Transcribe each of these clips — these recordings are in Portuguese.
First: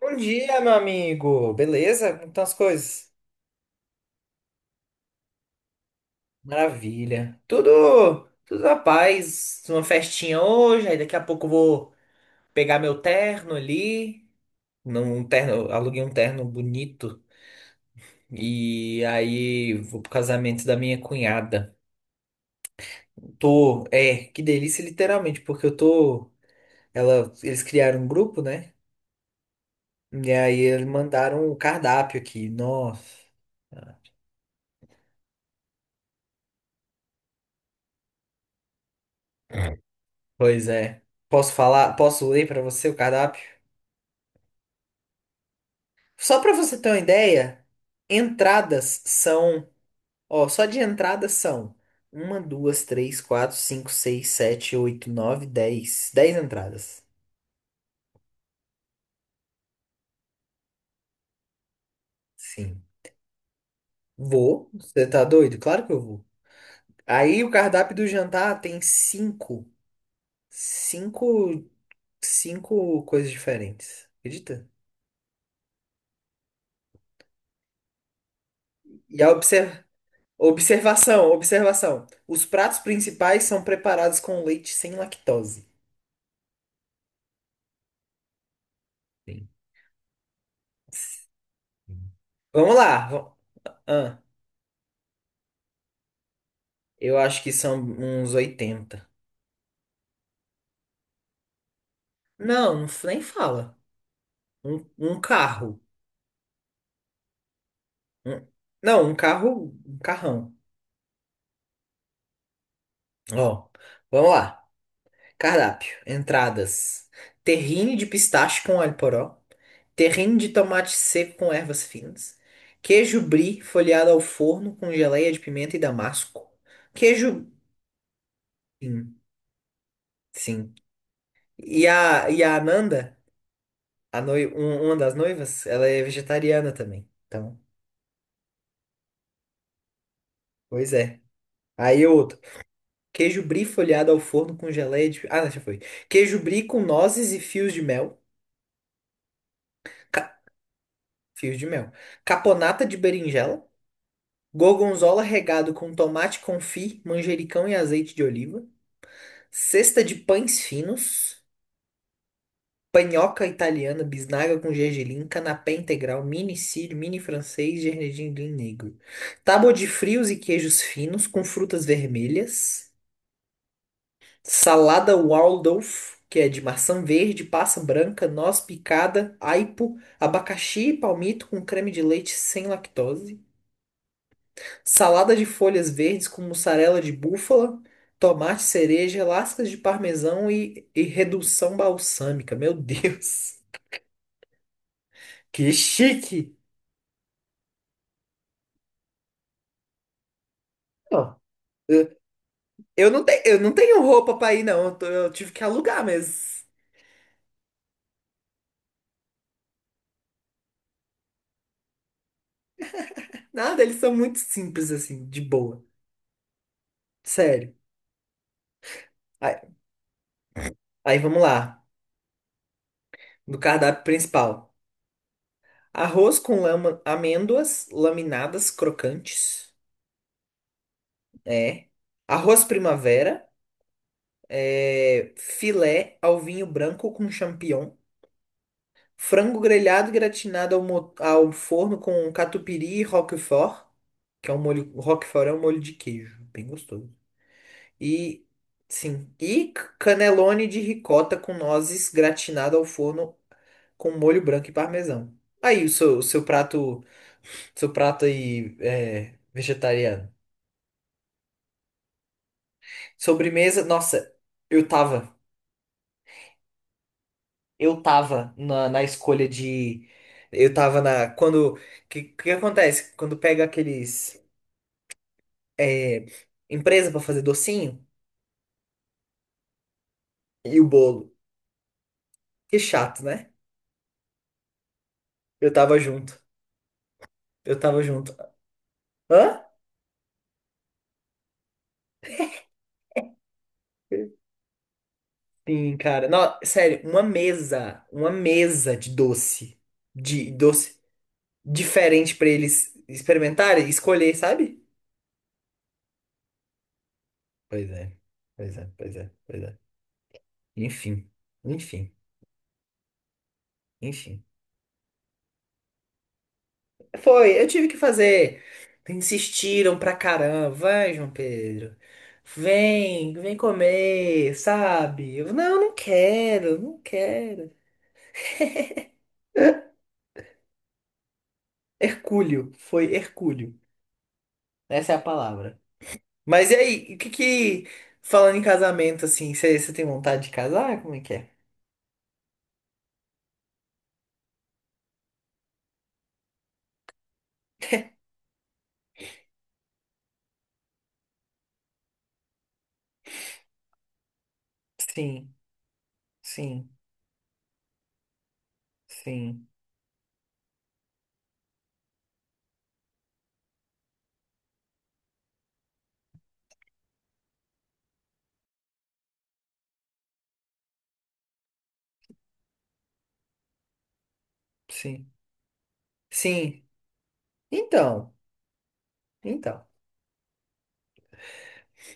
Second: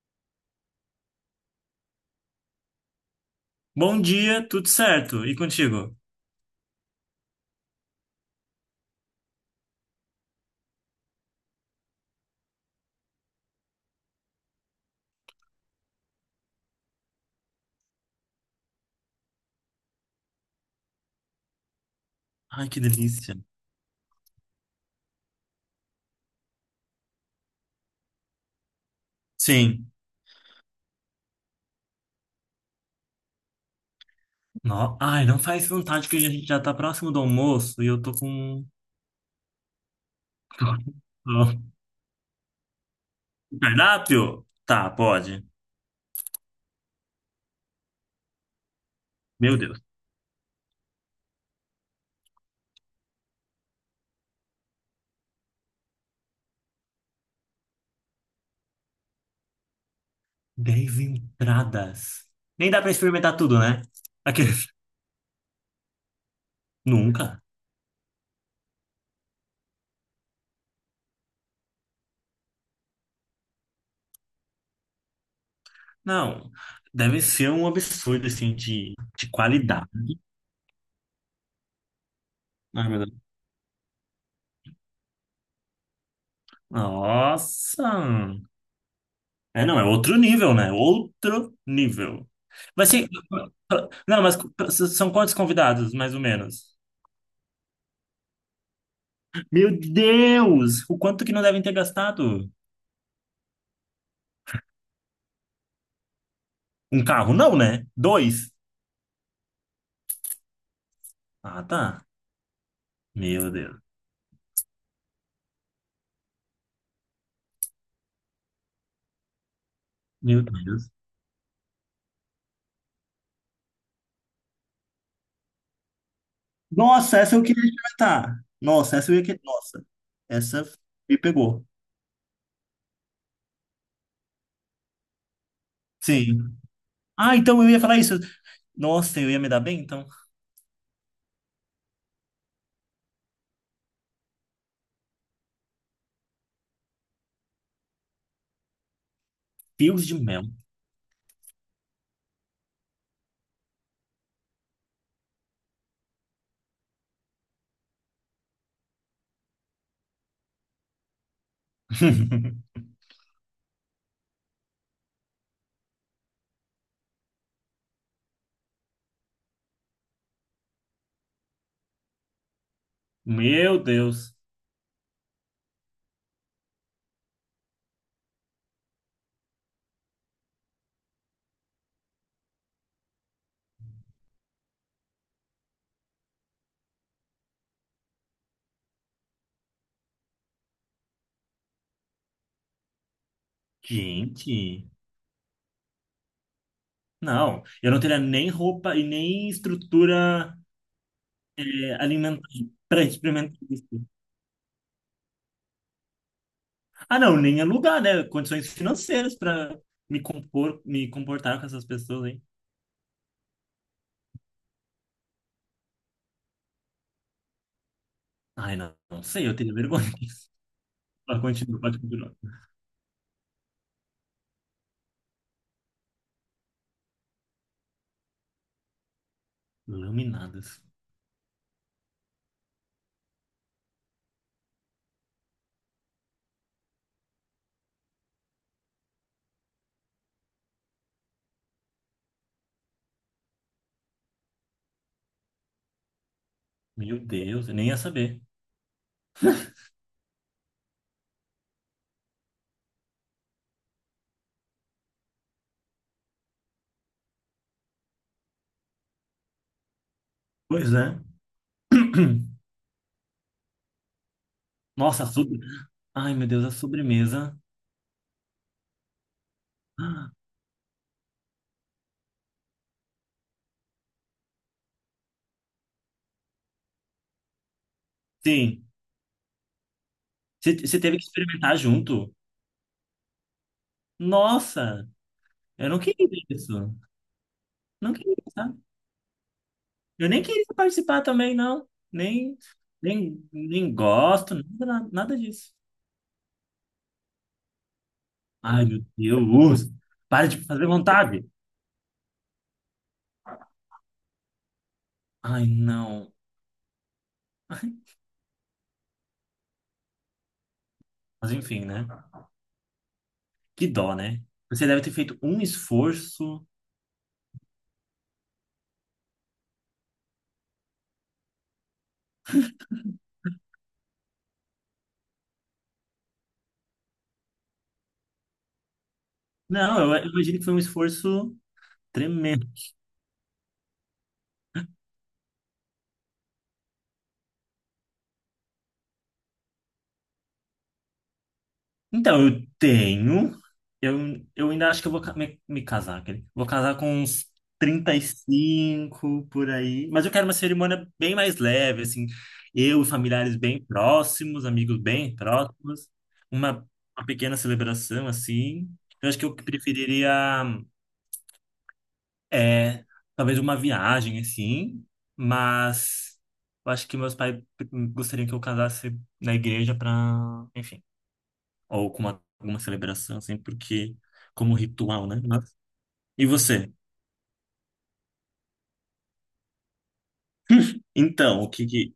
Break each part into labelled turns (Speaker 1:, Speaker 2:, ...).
Speaker 1: Bom dia, meu amigo. Beleza? Como estão as coisas?
Speaker 2: Bom dia, tudo certo? E contigo?
Speaker 1: Maravilha. Tudo na paz. Uma festinha hoje, aí daqui a pouco eu vou pegar meu terno ali. Num terno, aluguei um terno bonito. E aí vou pro casamento da minha cunhada.
Speaker 2: Ai, que delícia.
Speaker 1: Tô, é, que delícia, literalmente, porque eu tô. Ela, eles criaram um grupo, né?
Speaker 2: Sim.
Speaker 1: E aí eles mandaram o cardápio aqui. Nossa,
Speaker 2: No... Ai, não faz vontade que a gente já tá próximo do almoço e eu tô com.
Speaker 1: pois é. Posso
Speaker 2: Ó,
Speaker 1: falar? Posso ler pra você o cardápio?
Speaker 2: cardápio? Tá, pode.
Speaker 1: Só para você ter uma ideia, entradas
Speaker 2: Meu
Speaker 1: são,
Speaker 2: Deus.
Speaker 1: ó, só de entradas são uma, duas, três, quatro, cinco, seis, sete, oito, nove, 10 entradas.
Speaker 2: Dez entradas. Nem dá
Speaker 1: Sim.
Speaker 2: pra experimentar tudo, né? Aqueles.
Speaker 1: Vou? Você tá doido? Claro que eu vou.
Speaker 2: Nunca.
Speaker 1: Aí o cardápio do jantar tem cinco, cinco coisas diferentes. Acredita?
Speaker 2: Não. Deve ser um absurdo, assim, de,
Speaker 1: E
Speaker 2: de
Speaker 1: a obser-
Speaker 2: qualidade.
Speaker 1: observação, observação. Os pratos
Speaker 2: Ai, meu Deus.
Speaker 1: principais são preparados com leite sem lactose.
Speaker 2: Nossa!
Speaker 1: Sim.
Speaker 2: É, não, é outro nível, né? Outro nível.
Speaker 1: Vamos
Speaker 2: Vai ser.
Speaker 1: lá. Ah,
Speaker 2: Não, mas são quantos convidados, mais ou menos?
Speaker 1: eu acho que são uns 80.
Speaker 2: Meu Deus! O quanto que não devem ter gastado?
Speaker 1: Não, nem fala. Um carro.
Speaker 2: Um carro, não, né?
Speaker 1: Um-
Speaker 2: Dois?
Speaker 1: não, um carro, um carrão.
Speaker 2: Ah, tá. Meu
Speaker 1: Ó,
Speaker 2: Deus.
Speaker 1: vamos lá. Cardápio, entradas. Terrine de pistache com alho poró. Terrine
Speaker 2: Meu
Speaker 1: de tomate
Speaker 2: Deus.
Speaker 1: seco com ervas finas. Queijo brie folheado ao forno com geleia de pimenta e damasco.
Speaker 2: Nossa, essa eu
Speaker 1: Queijo...
Speaker 2: queria experimentar. Nossa, essa eu
Speaker 1: Sim,
Speaker 2: ia querer. Nossa, essa
Speaker 1: sim.
Speaker 2: me pegou.
Speaker 1: E a Ananda, a noiva, uma das noivas, ela é
Speaker 2: Sim.
Speaker 1: vegetariana também.
Speaker 2: Ah,
Speaker 1: Então,
Speaker 2: então eu ia falar isso. Nossa, eu ia me dar bem, então.
Speaker 1: pois é. Aí outro. Queijo brie folhado ao forno com geleia de... Ah, já foi. Queijo brie com nozes e fios de mel.
Speaker 2: Fios de
Speaker 1: Ca-
Speaker 2: mel.
Speaker 1: Fios de mel. Caponata de berinjela. Gorgonzola regado com tomate confit, manjericão e azeite de oliva. Cesta de pães finos. Panhoca italiana, bisnaga com gergelim, canapé integral, mini sírio, mini francês, gergelim negro. Tábua de frios e queijos finos com frutas vermelhas.
Speaker 2: Meu Deus.
Speaker 1: Salada Waldorf, que é de maçã verde, passa branca, noz picada, aipo, abacaxi e palmito com creme de leite sem lactose. Salada de folhas verdes com mussarela de búfala, tomate cereja, lascas de parmesão e redução balsâmica. Meu Deus,
Speaker 2: Gente.
Speaker 1: que chique!
Speaker 2: Não, eu não teria nem roupa e nem estrutura
Speaker 1: Ó, Eu
Speaker 2: alimentar para
Speaker 1: eu não, te,
Speaker 2: experimentar
Speaker 1: eu não
Speaker 2: isso.
Speaker 1: tenho roupa pra ir, não. Eu tive que alugar, mas
Speaker 2: Ah, não, nem alugar, né? Condições financeiras para me comportar com essas pessoas aí.
Speaker 1: nada, eles são muito simples assim, de boa. Sério.
Speaker 2: Ai, não, não sei, eu
Speaker 1: Aí,
Speaker 2: tenho vergonha disso.
Speaker 1: aí vamos
Speaker 2: Pode continuar,
Speaker 1: lá.
Speaker 2: pode continuar.
Speaker 1: Do cardápio principal. Arroz com amêndoas laminadas crocantes.
Speaker 2: Laminadas.
Speaker 1: É. Arroz primavera. É. Filé ao vinho branco com champignon. Frango grelhado gratinado ao forno com catupiry e roquefort. Que é um molho. Roquefort é um molho de queijo. Bem gostoso.
Speaker 2: Meu Deus, eu nem ia saber.
Speaker 1: E. Sim. E canelone de ricota com nozes gratinado ao forno com molho branco e parmesão. Aí o seu prato. Seu prato aí é vegetariano.
Speaker 2: Pois é.
Speaker 1: Sobremesa, nossa, eu
Speaker 2: Nossa, a
Speaker 1: tava.
Speaker 2: sobre... Ai, meu Deus, a sobremesa.
Speaker 1: Eu tava na escolha de.
Speaker 2: Ah,
Speaker 1: Eu tava na. Quando. O que, que acontece? Quando pega aqueles. É, empresa pra fazer docinho
Speaker 2: sim. Você
Speaker 1: e o
Speaker 2: você teve que
Speaker 1: bolo.
Speaker 2: experimentar junto?
Speaker 1: Que chato, né?
Speaker 2: Nossa,
Speaker 1: Eu
Speaker 2: eu
Speaker 1: tava
Speaker 2: não queria
Speaker 1: junto.
Speaker 2: isso.
Speaker 1: Eu tava
Speaker 2: Não
Speaker 1: junto.
Speaker 2: queria, sabe?
Speaker 1: Hã?
Speaker 2: Eu nem queria participar também, não. Nem gosto, nada, nada disso.
Speaker 1: Sim, cara. Não, sério, uma mesa. Uma
Speaker 2: Ai,
Speaker 1: mesa
Speaker 2: meu
Speaker 1: de doce.
Speaker 2: Deus! Para
Speaker 1: De
Speaker 2: de fazer
Speaker 1: doce
Speaker 2: vontade!
Speaker 1: diferente pra eles experimentarem e escolher, sabe?
Speaker 2: Ai, não.
Speaker 1: Pois é, pois é, pois é, pois é. Enfim,
Speaker 2: Mas enfim, né?
Speaker 1: enfim,
Speaker 2: Que dó, né?
Speaker 1: enfim.
Speaker 2: Você deve ter feito um esforço.
Speaker 1: Foi, eu tive que fazer. Insistiram pra caramba. Vai, João Pedro. Vem, vem comer, sabe? Eu, não, não quero, não quero.
Speaker 2: Não, eu imagino que foi um esforço tremendo.
Speaker 1: Hercúleo, foi Hercúleo. Essa é a palavra. Mas e aí, o que que, falando em casamento, assim, você tem vontade de casar? Como é que é?
Speaker 2: Então, eu tenho. Eu ainda acho que eu me casar, quer dizer, vou casar com uns 35 por aí. Mas eu quero uma cerimônia bem mais leve, assim. Eu e familiares bem próximos, amigos bem
Speaker 1: Sim,
Speaker 2: próximos.
Speaker 1: sim,
Speaker 2: Uma, uma pequena celebração, assim. Eu acho que eu
Speaker 1: sim,
Speaker 2: preferiria, é, talvez uma viagem, assim. Mas eu acho que meus pais gostariam que eu casasse na igreja para, ou com uma, alguma celebração, assim, porque como ritual,
Speaker 1: sim,
Speaker 2: né? Mas- E
Speaker 1: sim.
Speaker 2: você?
Speaker 1: Então, então.
Speaker 2: Então, o que que...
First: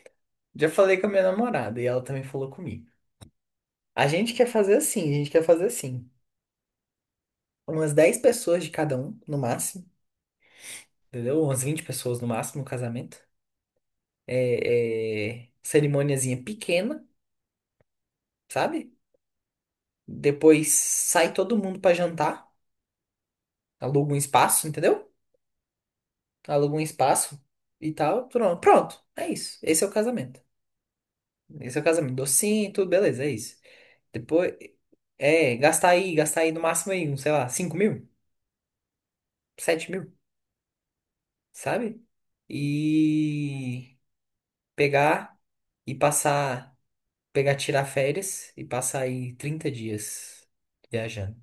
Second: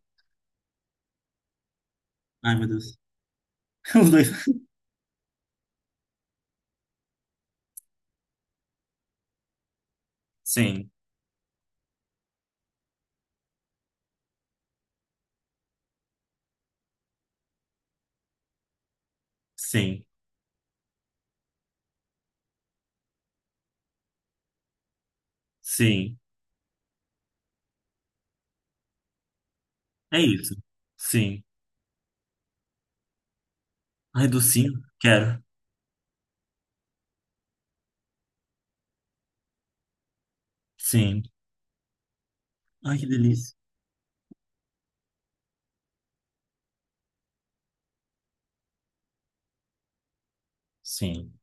Speaker 1: Já falei com a minha namorada e ela também falou
Speaker 2: Ai, meu
Speaker 1: comigo.
Speaker 2: Deus.
Speaker 1: A
Speaker 2: Os dois.
Speaker 1: gente quer fazer assim, a gente quer fazer assim. Umas 10 pessoas de cada um, no máximo,
Speaker 2: Sim,
Speaker 1: entendeu? Umas 20 pessoas no máximo no casamento. É, cerimôniazinha pequena, sabe?
Speaker 2: sim,
Speaker 1: Depois sai todo mundo pra jantar, aluga um espaço, entendeu?
Speaker 2: sim.
Speaker 1: Aluga um espaço e tal, pronto. Pronto, é isso. Esse é o
Speaker 2: É
Speaker 1: casamento.
Speaker 2: isso. Sim.
Speaker 1: Esse é o casamento. Docinho, tudo, beleza, é isso.
Speaker 2: Ai,
Speaker 1: Depois,
Speaker 2: docinho? Quero.
Speaker 1: é, gastar aí no máximo aí, um, sei lá, 5.000, 7.000.
Speaker 2: Sim.
Speaker 1: Sabe?
Speaker 2: Ai, que delícia.
Speaker 1: E pegar e passar, pegar, tirar férias e passar aí 30 dias
Speaker 2: Sim.
Speaker 1: viajando.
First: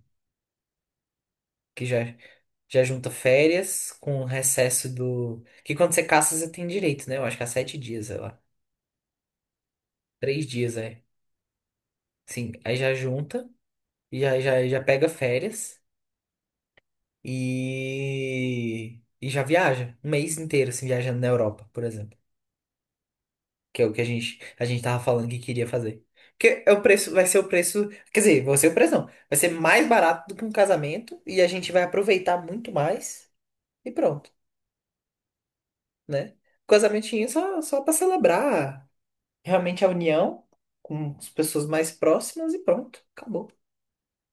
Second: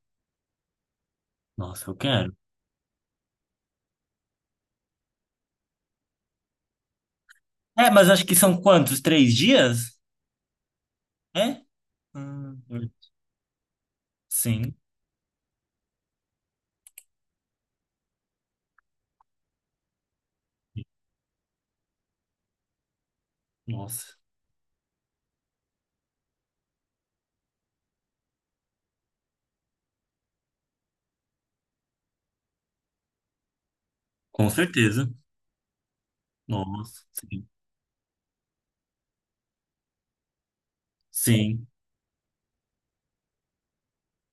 Speaker 1: Que
Speaker 2: Nossa, eu
Speaker 1: já,
Speaker 2: quero.
Speaker 1: já junta férias com o recesso do. Que quando você caça, você tem direito, né? Eu acho que há sete
Speaker 2: É,
Speaker 1: dias,
Speaker 2: mas
Speaker 1: sei
Speaker 2: acho que
Speaker 1: lá.
Speaker 2: são quantos? 3 dias?
Speaker 1: 3 dias, é.
Speaker 2: É?
Speaker 1: Sim,
Speaker 2: Hum,
Speaker 1: aí já junta, e já, já,
Speaker 2: sim.
Speaker 1: já pega férias e. E já viaja. Um mês inteiro, assim, viajando na Europa, por exemplo. Que é o que a
Speaker 2: Nossa.
Speaker 1: gente, a gente tava falando que queria fazer. Porque é o preço, vai ser o preço. Quer dizer, vai ser o preço não. Vai ser mais barato do que um casamento. E a gente vai aproveitar muito mais. E pronto,
Speaker 2: Com certeza.
Speaker 1: né?
Speaker 2: Nossa.
Speaker 1: Casamentinho é
Speaker 2: Sim.
Speaker 1: só para celebrar realmente a união com as pessoas
Speaker 2: Sim.
Speaker 1: mais próximas e pronto. Acabou.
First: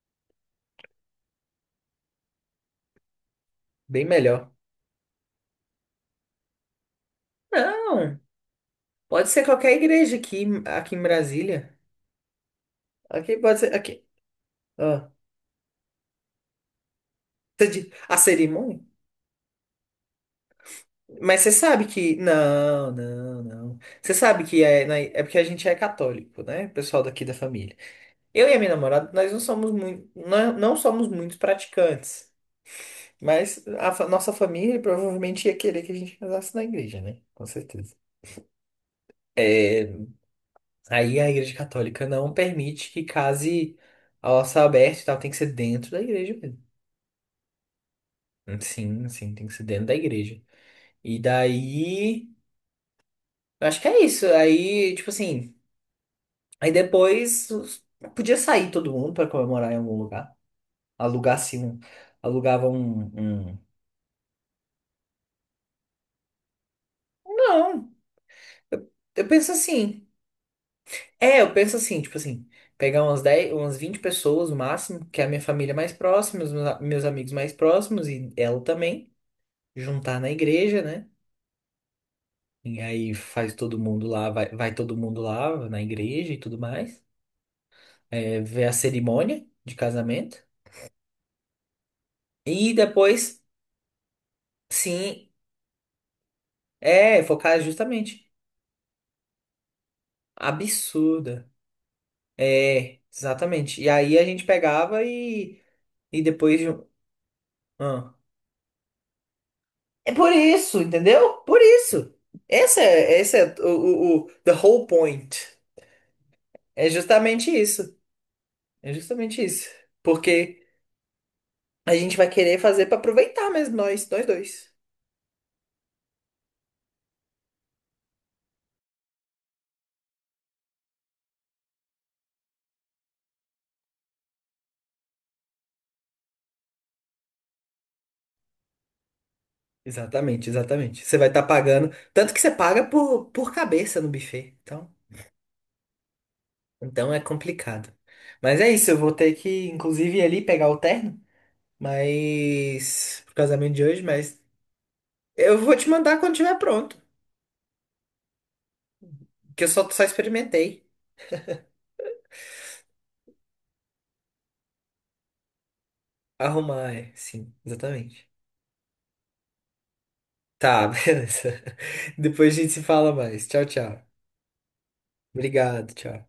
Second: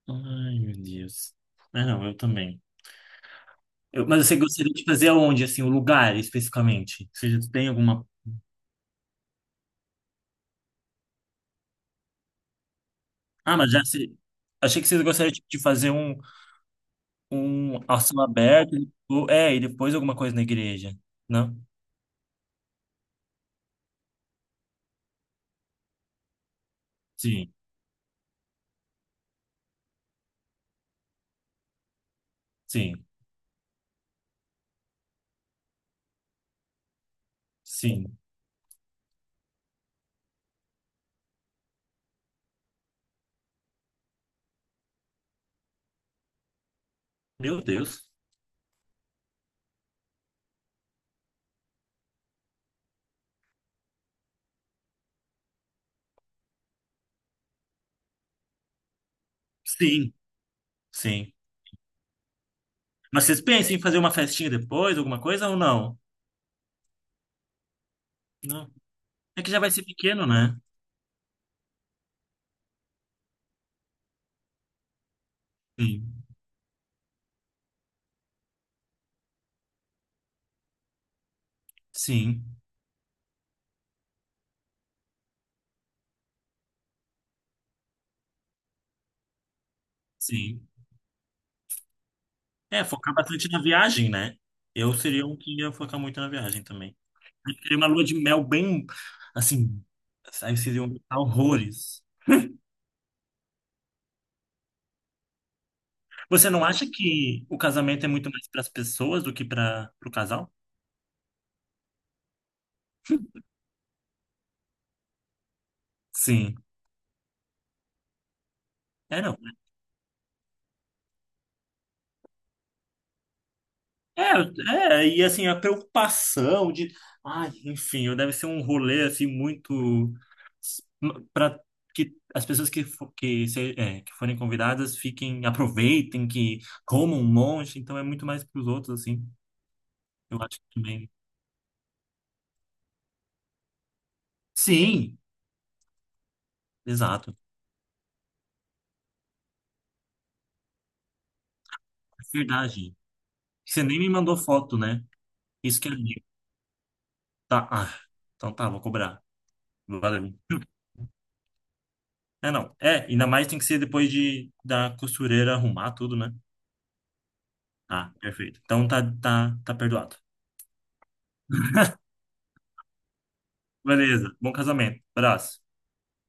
Speaker 2: Ai, meu Deus. É, não, eu também.
Speaker 1: Bem
Speaker 2: Eu- mas você
Speaker 1: melhor.
Speaker 2: gostaria de fazer aonde, assim, o lugar especificamente? Você já tem alguma.
Speaker 1: Não, pode ser qualquer igreja aqui, aqui em Brasília. Aqui
Speaker 2: Ah,
Speaker 1: pode
Speaker 2: mas
Speaker 1: ser.
Speaker 2: já
Speaker 1: Aqui.
Speaker 2: se... Achei que vocês
Speaker 1: Ó.
Speaker 2: gostariam tipo, de fazer um,
Speaker 1: Você
Speaker 2: um
Speaker 1: diz,
Speaker 2: ao
Speaker 1: a
Speaker 2: céu aberto,
Speaker 1: cerimônia?
Speaker 2: ou- é, e depois alguma coisa na igreja,
Speaker 1: Mas você
Speaker 2: não?
Speaker 1: sabe que. Não, não, não. Você sabe que é porque a gente é católico, né? O pessoal daqui da
Speaker 2: Sim,
Speaker 1: família. Eu e a minha namorada, nós não somos muito, não, não somos muito praticantes.
Speaker 2: sim,
Speaker 1: Mas nossa família provavelmente ia querer que a gente casasse na igreja, né? Com certeza.
Speaker 2: sim.
Speaker 1: É, aí a igreja católica não permite que case ao céu aberto e tal, tem que ser dentro da igreja mesmo.
Speaker 2: Meu Deus.
Speaker 1: Sim, sim, tem que ser dentro da igreja. E daí. Eu acho que é isso. Aí, tipo assim. Aí depois podia sair todo mundo para comemorar em algum
Speaker 2: Sim,
Speaker 1: lugar.
Speaker 2: sim.
Speaker 1: Alugar assim, alugava um,
Speaker 2: Mas vocês
Speaker 1: um-
Speaker 2: pensam em fazer uma festinha depois, alguma coisa ou não?
Speaker 1: Não,
Speaker 2: Não.
Speaker 1: eu
Speaker 2: É que
Speaker 1: penso
Speaker 2: já vai ser
Speaker 1: assim.
Speaker 2: pequeno, né?
Speaker 1: É, eu penso assim, tipo assim, pegar umas 10, umas 20 pessoas no máximo, que é a minha família mais
Speaker 2: Sim,
Speaker 1: próxima, os meus amigos mais próximos e ela também, juntar na igreja, né?
Speaker 2: sim,
Speaker 1: E aí faz todo mundo lá, vai todo mundo lá na igreja e tudo mais. É, ver a cerimônia de casamento.
Speaker 2: sim.
Speaker 1: E
Speaker 2: É, focar
Speaker 1: depois,
Speaker 2: bastante na viagem, né? Eu seria
Speaker 1: sim,
Speaker 2: um que ia focar muito na viagem também.
Speaker 1: é,
Speaker 2: Eu
Speaker 1: focar
Speaker 2: queria uma lua de
Speaker 1: justamente.
Speaker 2: mel bem, assim, aí vocês iam gostar
Speaker 1: Absurda.
Speaker 2: horrores.
Speaker 1: É, exatamente. E aí a gente pegava e
Speaker 2: Você
Speaker 1: depois
Speaker 2: não
Speaker 1: de
Speaker 2: acha
Speaker 1: um.
Speaker 2: que o casamento é
Speaker 1: Ah.
Speaker 2: muito mais para as pessoas do que para o
Speaker 1: É por
Speaker 2: casal?
Speaker 1: isso, entendeu? Por isso. Essa é o the whole point.
Speaker 2: Sim.
Speaker 1: É justamente isso. É
Speaker 2: É, não.
Speaker 1: justamente isso. Porque a gente vai querer fazer pra aproveitar mesmo nós, nós dois.
Speaker 2: É, e assim, a preocupação de, ai, enfim, eu deve ser um rolê assim muito para que as pessoas que que forem convidadas fiquem, aproveitem, que comam um monte, então é muito mais para os outros assim. Eu
Speaker 1: Exatamente,
Speaker 2: acho que
Speaker 1: exatamente.
Speaker 2: também.
Speaker 1: Você vai estar pagando. Tanto que você paga por cabeça no buffet. Então,
Speaker 2: Sim,
Speaker 1: então é
Speaker 2: exato.
Speaker 1: complicado. Mas é isso, eu vou ter que, inclusive, ir ali pegar o terno.
Speaker 2: É verdade.
Speaker 1: Mas. Pro casamento
Speaker 2: Você
Speaker 1: de
Speaker 2: nem
Speaker 1: hoje,
Speaker 2: me mandou
Speaker 1: mas.
Speaker 2: foto, né?
Speaker 1: Eu vou
Speaker 2: Isso que
Speaker 1: te
Speaker 2: é
Speaker 1: mandar
Speaker 2: lindo.
Speaker 1: quando tiver pronto.
Speaker 2: Tá, ah, então tá, vou cobrar.
Speaker 1: Que eu só, só
Speaker 2: Valeu.
Speaker 1: experimentei.
Speaker 2: É, não. É, ainda mais tem que ser depois de da costureira arrumar tudo, né?
Speaker 1: Arrumar, é. Sim,
Speaker 2: Ah,
Speaker 1: exatamente.
Speaker 2: perfeito. Então tá, tá, tá perdoado.
Speaker 1: Tá, beleza. Depois a gente se fala mais. Tchau, tchau.
Speaker 2: Beleza, bom casamento. Abraço.
Speaker 1: Obrigado, tchau.